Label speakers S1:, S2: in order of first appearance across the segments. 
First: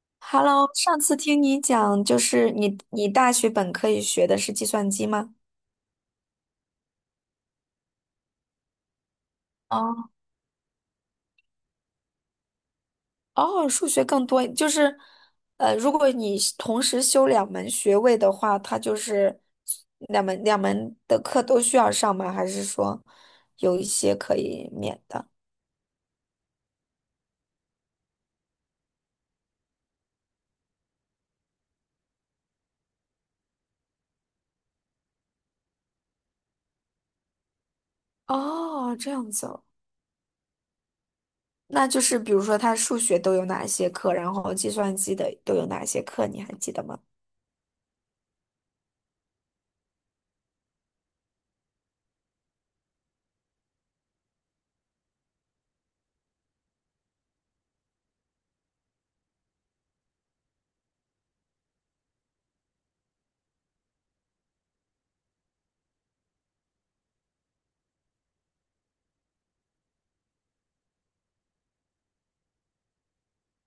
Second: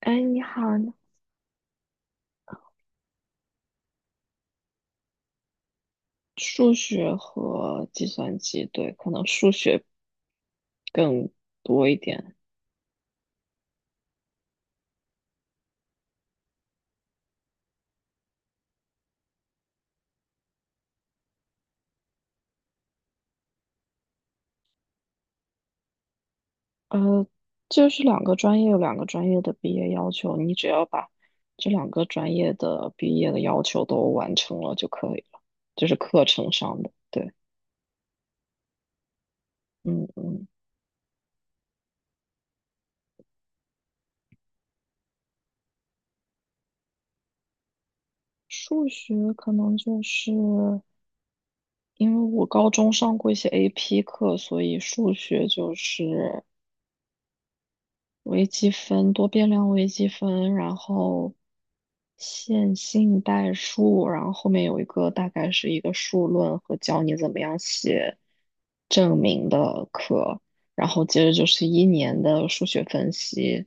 S1: 哎，你好。
S2: Hello，上次听你讲，就是你大学本科也学的是计算机吗？
S1: 数学和计算机，对，可能数学
S2: 哦
S1: 更多一点。
S2: 哦，数学更多，就是如果你是同时修两门学位的话，它就是两门的课都需要上吗？还是说有一些可以免的？
S1: 呃，就是两个专业有两个专业的毕业要求，你只要把这两个专业的毕业的要求都完成了就可以了，就是课程上的。对。
S2: 哦，这样子哦。
S1: 嗯嗯。
S2: 那就是比如说它数学都有哪些课，然后计算机的都有哪些课，你还记得吗？
S1: 数学可能就是因为我高中上过一些 AP 课，所以数学就是微积分、多变量微积分，然后线性代数，然后后面有一个大概是一个数论和教你怎么样写证明的课，然后接着就是一年的数学分析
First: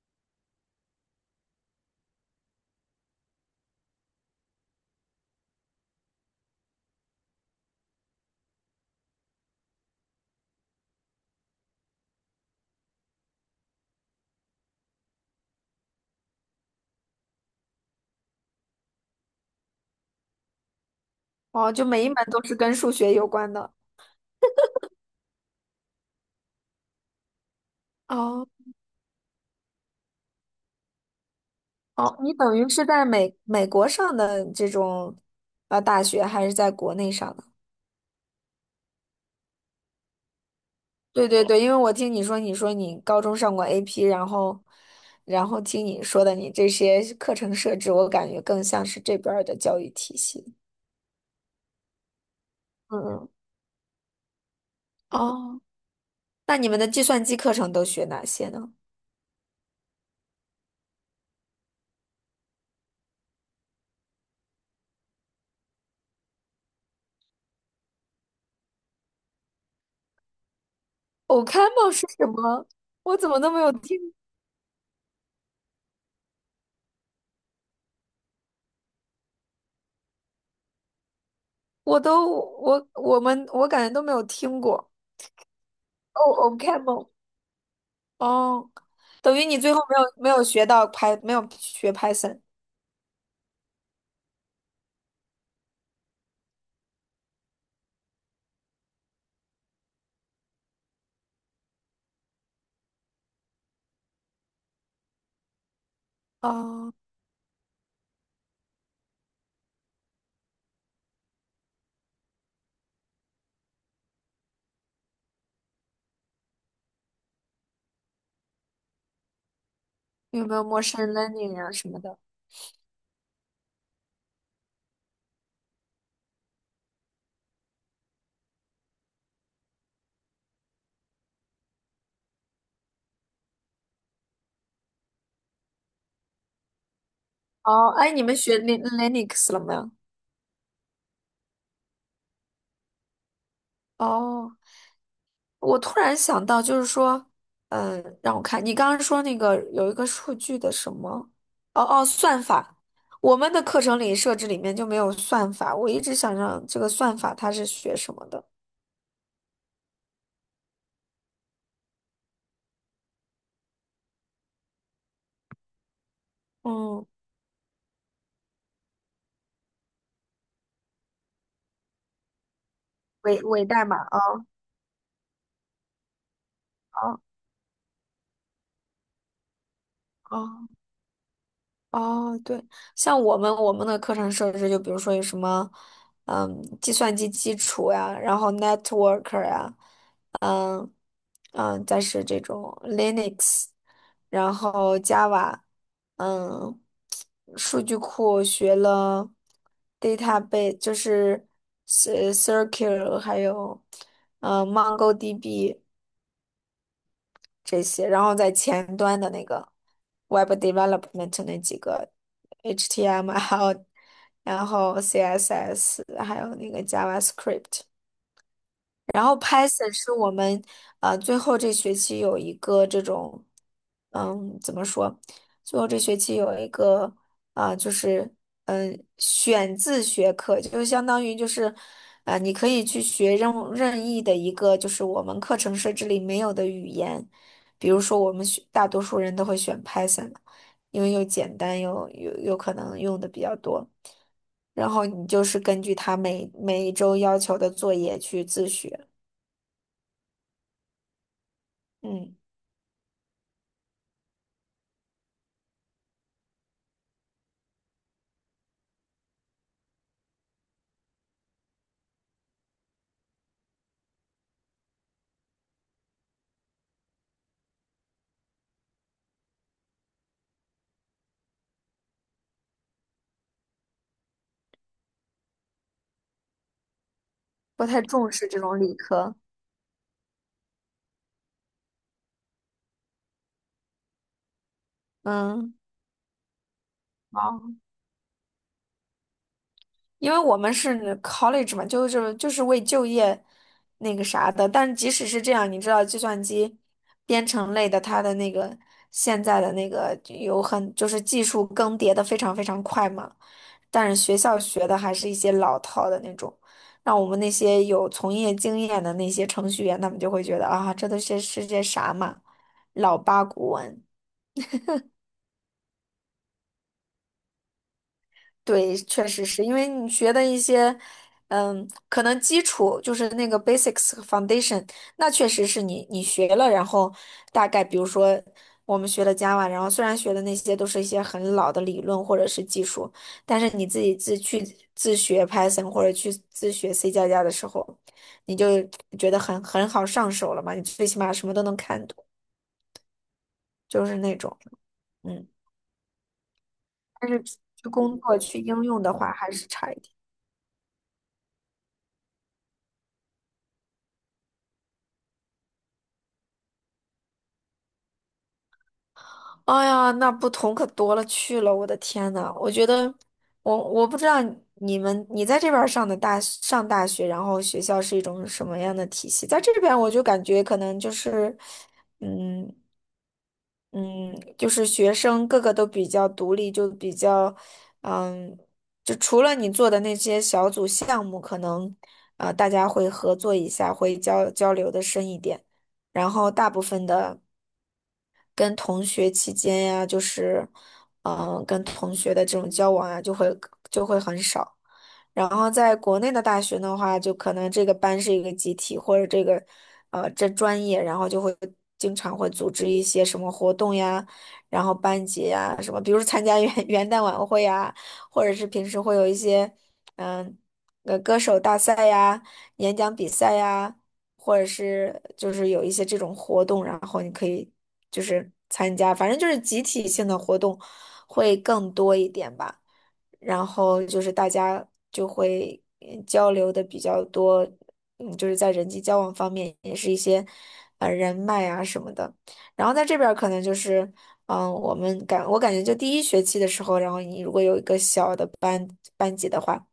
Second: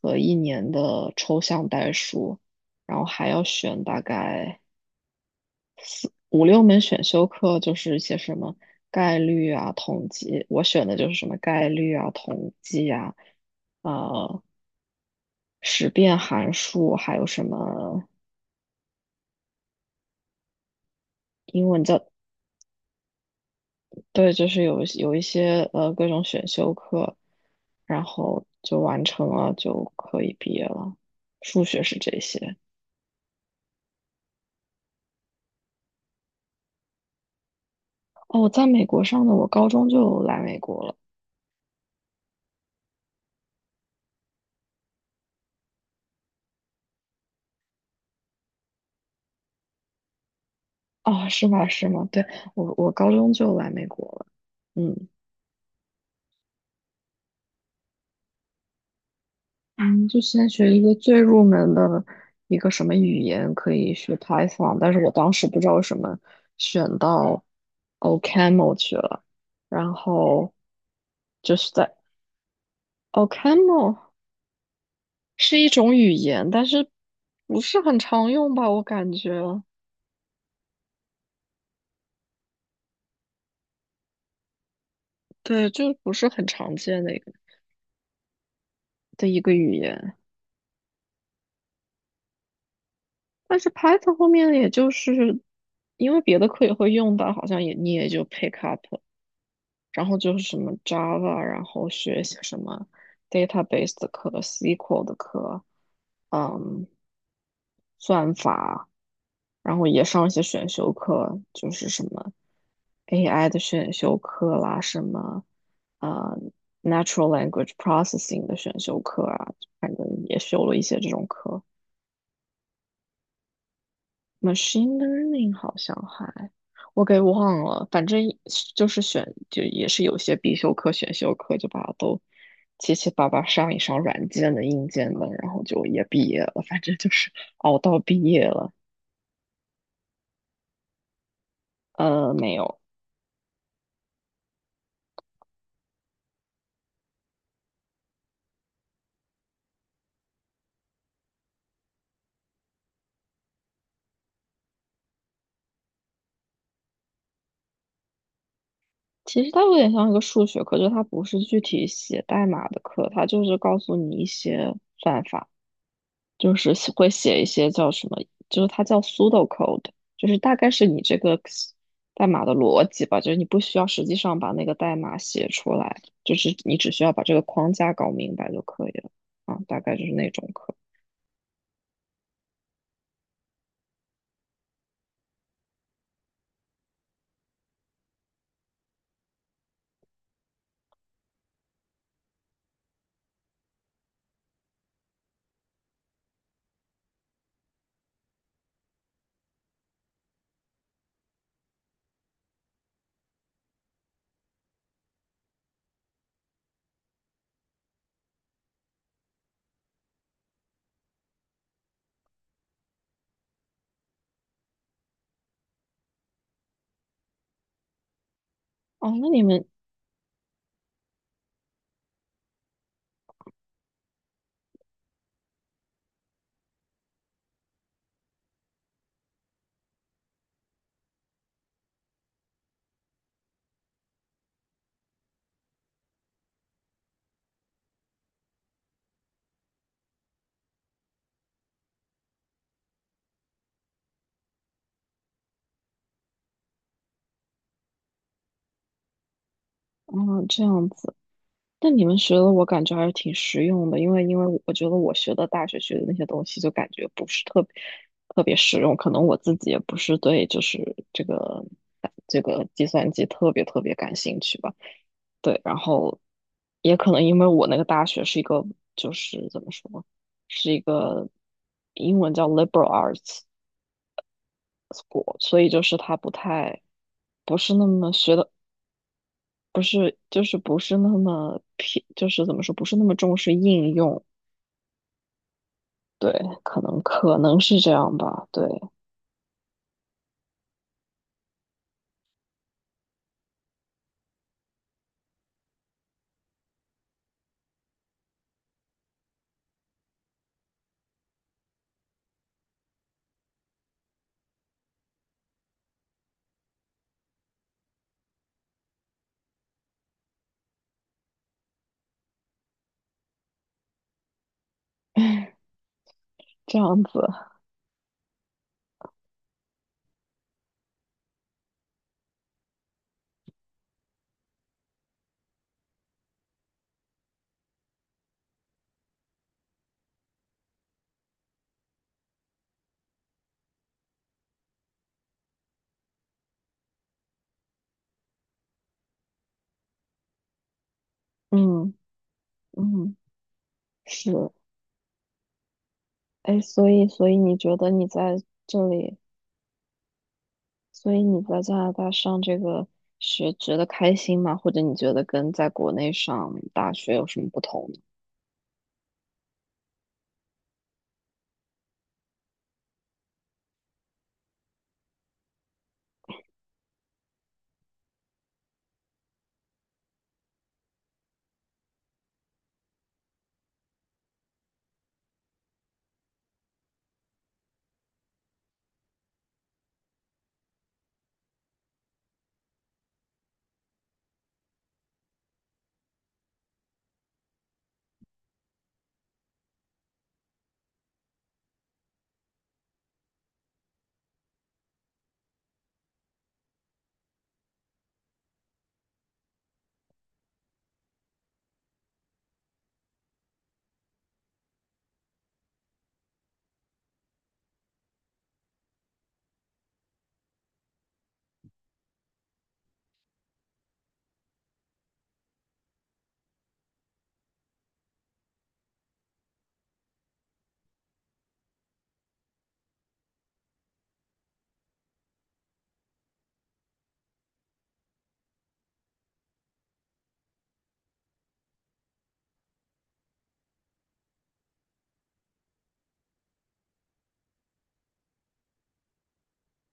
S1: 和一年的抽象代数，然后还要选大概五六门选修课，就是一些什么概率啊、统计，我选的就是什么概率啊、统计啊。啊、识变函数，还有什么英
S2: 哦，
S1: 文
S2: 就每
S1: 叫，
S2: 一门都是跟数学有关的。
S1: 对，就是有一些各种选修课，然
S2: 哦。
S1: 后就完成了，就可以毕业了。数学是这
S2: 哦，你
S1: 些。
S2: 等于是在美国上的这种大学，还是在国内上的？
S1: 哦，我在美国上的，我高中就来美国了。
S2: 对对对，因为我听你说，你说你高中上过 AP，然后听你说的你这些课程设置，我感觉更像是这边儿的教育体系。
S1: 哦，是吗？是吗？对，我
S2: 嗯
S1: 高
S2: 嗯。
S1: 中就来美国了。嗯。
S2: 哦，那你们的计算机课程都学哪些呢
S1: 嗯，就先学一个最入门的一个什么语言，可以学 Python，但是我当时不知道为什么选到 OCaml 去了，然后就是
S2: ？OCaml
S1: 在
S2: 是什么？我怎么都没有
S1: OCaml
S2: 听，
S1: 是一种语言，但是不是很常用吧，我感觉。
S2: 我都我我们我感觉都没有听过。
S1: 对，就不
S2: 哦
S1: 是很常见
S2: ，OCaml，
S1: 的一个
S2: 哦。
S1: 的
S2: 等
S1: 一
S2: 于
S1: 个
S2: 你最
S1: 语
S2: 后
S1: 言，
S2: 没有学到 Py，没有学 Python
S1: 但是 Python 后面也就是因为别的课也会用到，好像也你也就 pick up。然后就是什么 Java，然后学一些什么 database 的课、SQL 的课，嗯，
S2: 啊？
S1: 算法，然后也上一些选修课，就是什么 AI 的选修课啦，什么呃 natural language processing 的选修课啊，反正也
S2: 有没有
S1: 修了
S2: m
S1: 一
S2: a c
S1: 些
S2: h i
S1: 这
S2: n
S1: 种
S2: learning
S1: 课。
S2: 啊什么的？
S1: machine learning 好像还我给忘了，反正就是选就也是有些必修课、选修课就把它都七七八八上一上软件的、硬件的，然后就也毕业了，反正就是熬
S2: 哦，
S1: 到
S2: 哎，
S1: 毕
S2: 你们
S1: 业
S2: 学
S1: 了。
S2: Lin- u x 了没有？
S1: 没有。
S2: 哦，我突然想到，就是说，嗯，让我看，你刚刚说那个有一个数据的什么？哦哦，算法。我们的课程里设置里面就没有算法，我一直想让这个算法它是学什么的？
S1: 其实它有点像一个数学课，就它不是具体写代码的课，它就是告诉你一些算法。就是写
S2: 嗯，
S1: 会写一些叫什么，就是它叫 pseudocode，就是大概是你这个代码的逻辑吧，就是
S2: 伪
S1: 你不
S2: 伪
S1: 需
S2: 代
S1: 要
S2: 码
S1: 实际上
S2: 啊。
S1: 把那个代码写出来，就是你只需
S2: 啊
S1: 要
S2: 啊！
S1: 把这个框架搞明白就可以了。啊，大概就是那
S2: 哦
S1: 种课。
S2: 哦哦，对，像我们的课程设置，就比如说有什么，嗯，计算机基础呀，然后 network 呀，嗯嗯，再是这种 Linux，然后 Java，嗯，数据库学了 database，就是 cir r c l e 还有嗯 MongoDB 这些，然后在前端的那个。Web Development 那几个 HTML，然后 CSS，还有那个 JavaScript。
S1: 哦，
S2: 然
S1: 那
S2: 后
S1: 你们，
S2: Python 是我们最后这学期有一个这种，嗯，怎么说？最后这学期有一个啊、就是选自学课，就相当于就是你可以去学任意的一个就是我们课程设置里没有的语言，比如说我们选大多数人都会选 Python，因为又简单又又可能用的比较多，然后你就是根据他每一周要求的作业去自学。
S1: 嗯，这样子。那你们学
S2: 嗯。
S1: 的我感觉还是挺实用的，因为因为我觉得我学的大学学的那些东西就感觉不是特别特别实用，可能我自己也不是对就是这个这个计算机特别特别感兴趣吧。对，然后也可能因为我那个大学是一个，就是怎么说，是一个英文叫 liberal arts school，所以就是它不太不是那
S2: 不太
S1: 么
S2: 重
S1: 学
S2: 视
S1: 的，
S2: 这种理科。
S1: 不是就是不是那么偏，就是怎么说，不是那么重视应用。
S2: 嗯，
S1: 对，可能可能是
S2: 哦，
S1: 这样吧。对。
S2: 因为我们是 college 嘛，就是为就业那个啥的。但即使是这样，你知道计算机编程类的，它的那个现在的那个有很就是技术更迭的非常快嘛。但是学校学的还是一些老套的那种，让我们那些有从业经验的那些程序员，他们就会觉得啊，这都是是些啥嘛，老八股文。
S1: 这样子。
S2: 对，确实是因为你学的一些，嗯，可能基础就是那个 basics 和 foundation，那确实是你学了，然后大概比如说我们学了 Java，然后虽然学的那些都是一些很老的理论或者是技术，但是你自己自学 Python 或者去自学 C 加加的时候，你就觉得很好上手了嘛，你最起码什么都能
S1: 嗯
S2: 看懂，
S1: 嗯。
S2: 就是
S1: 是。
S2: 那种，嗯，
S1: 哎，所以所
S2: 但
S1: 以
S2: 是
S1: 你
S2: 去
S1: 觉得你
S2: 工作
S1: 在
S2: 去应
S1: 这
S2: 用的
S1: 里？
S2: 话还是差一点。
S1: 所以你在加拿大上这个学觉得开心吗？或者你觉得跟在国内上大学有什么不同呢？
S2: 哎呀，那不同可多了去了，我的天呐，我觉得，我不知道你在这边儿上大学，然后学校是一种什么样的体系？在这边我就感觉可能就是，嗯嗯，就是学生个个都比较独立，就比较，嗯，就除了你做的那些小组项目，可能大家会合作一下，会交流的深一点。然后大部分的跟同学期间呀，就是，嗯、跟同学的这种交往啊，就会很少。然后在国内的大学的话，就可能这个班是一个集体，或者这个，这专业，然后就会经常会组织一些什么活动呀，然后班级呀什么，比如参加元 元旦晚会呀，或者是平时会有一些，嗯、歌手大赛呀、演讲比赛呀，或者是就是有一些这种活动，然后你可以就是参加，反正就是集体性的活动会更多一点吧。然后就是大家就会交流的比较多，嗯，就是在人际交往方面也是一些人脉啊什么的。然后在这边儿可能就是，嗯、我感觉就第一学期的时候，然后你如果有一个小的班级的话，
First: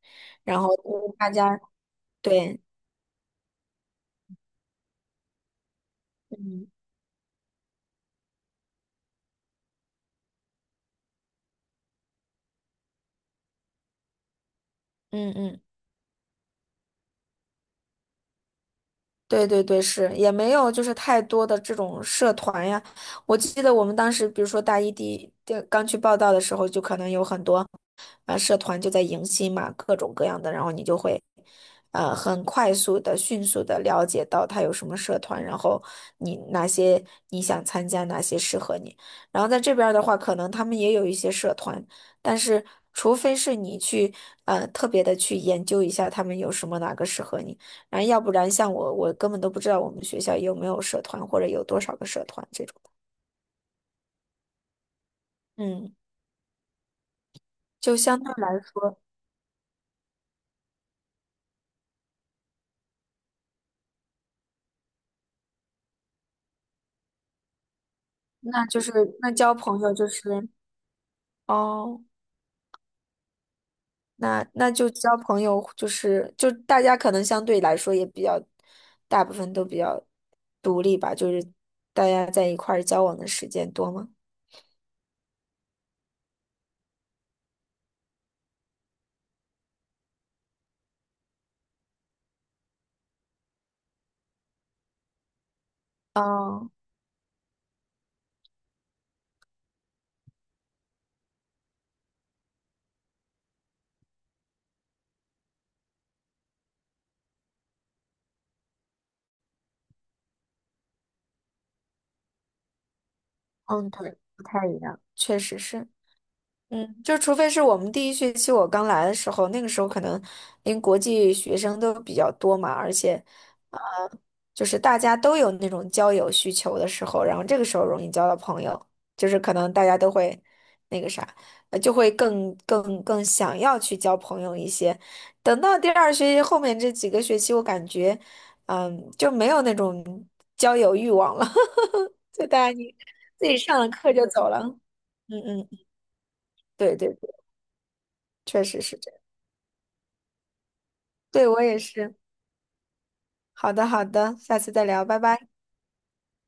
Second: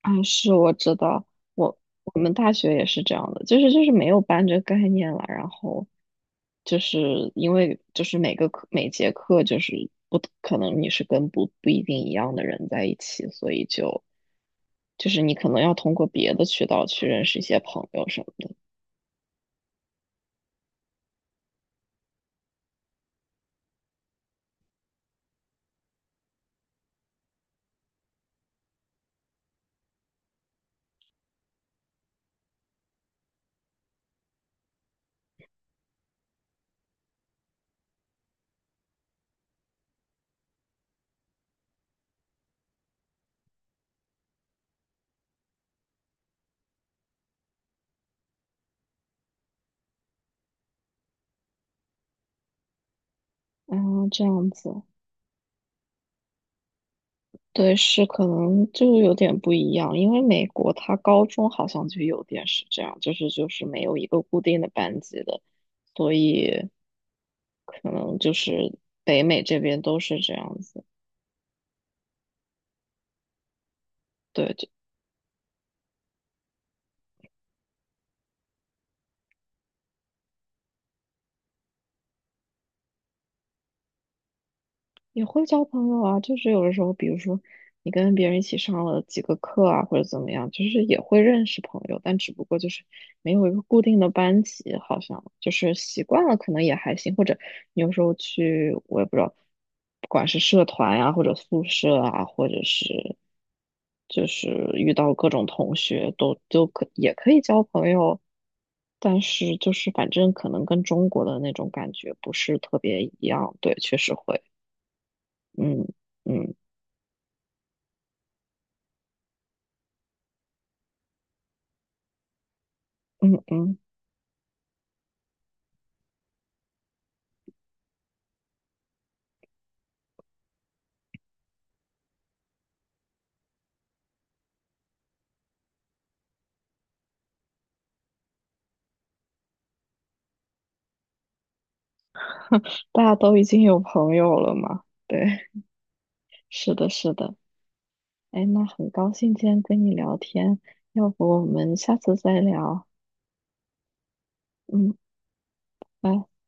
S1: 啊，是
S2: 然后
S1: 我知道，
S2: 大家
S1: 我我们大
S2: 对。
S1: 学也是这样的，就是就是没有班这个概念了，然后
S2: 嗯
S1: 就是因为就是每个课每节课就是不可能你是跟不一定一样的人在一起，所以就就是
S2: 嗯
S1: 你可
S2: 嗯。
S1: 能要通过别的渠道去认识一些朋友什么的。
S2: 对对对，是也没有就是太多的这种社团呀。我记得我们当时，比如说大一第一第刚去报道的时候，就可能有很多。啊，社团就在迎新嘛，各种各样的，然后你就会很快速的、迅速的了解到他有什么社团，然后你哪些你想参加，哪些适合你。然后在这边儿的话，可能他们也有一些社团，但是除非是你去特别的去研究一下他们有什么哪个适合你，然后要不然像我，我根本都不知道我们学校有没有社团或者有多少个社团这种。
S1: 啊，这样子。
S2: 嗯，
S1: 对，
S2: 就
S1: 是
S2: 相
S1: 可
S2: 对来
S1: 能就
S2: 说，
S1: 有点不一样，因为美国它高中好像就有点是这样，就是就是没有一个固定的班级的，所以可能就
S2: 那
S1: 是
S2: 就是
S1: 北
S2: 那
S1: 美
S2: 交
S1: 这
S2: 朋
S1: 边
S2: 友
S1: 都
S2: 就
S1: 是这
S2: 是
S1: 样子。
S2: 哦。那
S1: 对，
S2: 那就交朋友，就是就大家可能相对来说也比较，大部分都比较独立吧，就是大家在一块儿交往的时间多吗？
S1: 也会交朋友啊，就是有的时候，比如说你跟别人一起上了几个课啊，或者怎么样，就是也会认识朋友，但只不过就是没有一个固定的班级，好像就是习惯了，可能
S2: 嗯
S1: 也还行。或者你有时候去，我也不知道，不管是社团呀、或者宿舍啊，或者是就是遇到各种同学都也可以交朋友，但是就是反正可能跟中国的那种感觉不是特别一样，对，
S2: 嗯，
S1: 确
S2: 对，
S1: 实会。
S2: 不太一样，确实
S1: 嗯
S2: 是。
S1: 嗯。
S2: 嗯，就除非是我们第一学期我刚来的时候，那个时候可能因为国际学生都比较多嘛，而且，
S1: 嗯嗯。
S2: 呃，就是大家都有那种交友需求的时候，然后这个时候容易交到朋友，就是可能大家都会那个啥，就会更想要去交朋友一些。等到第二学期后面这几个学期，我感觉，嗯，就没有那种交友欲望了，就大家 你
S1: 大家都已
S2: 自己
S1: 经有
S2: 上了课
S1: 朋
S2: 就
S1: 友
S2: 走
S1: 了
S2: 了。
S1: 嘛？对。
S2: 嗯嗯，嗯
S1: 是的，
S2: 对
S1: 是
S2: 对。
S1: 的。哎，
S2: 确
S1: 那
S2: 实
S1: 很
S2: 是这
S1: 高
S2: 样。
S1: 兴今天跟你聊天，要不我
S2: 对，我
S1: 们
S2: 也
S1: 下次
S2: 是。
S1: 再聊？
S2: 好的，好的，下次再
S1: 嗯，
S2: 聊，拜拜。
S1: 拜。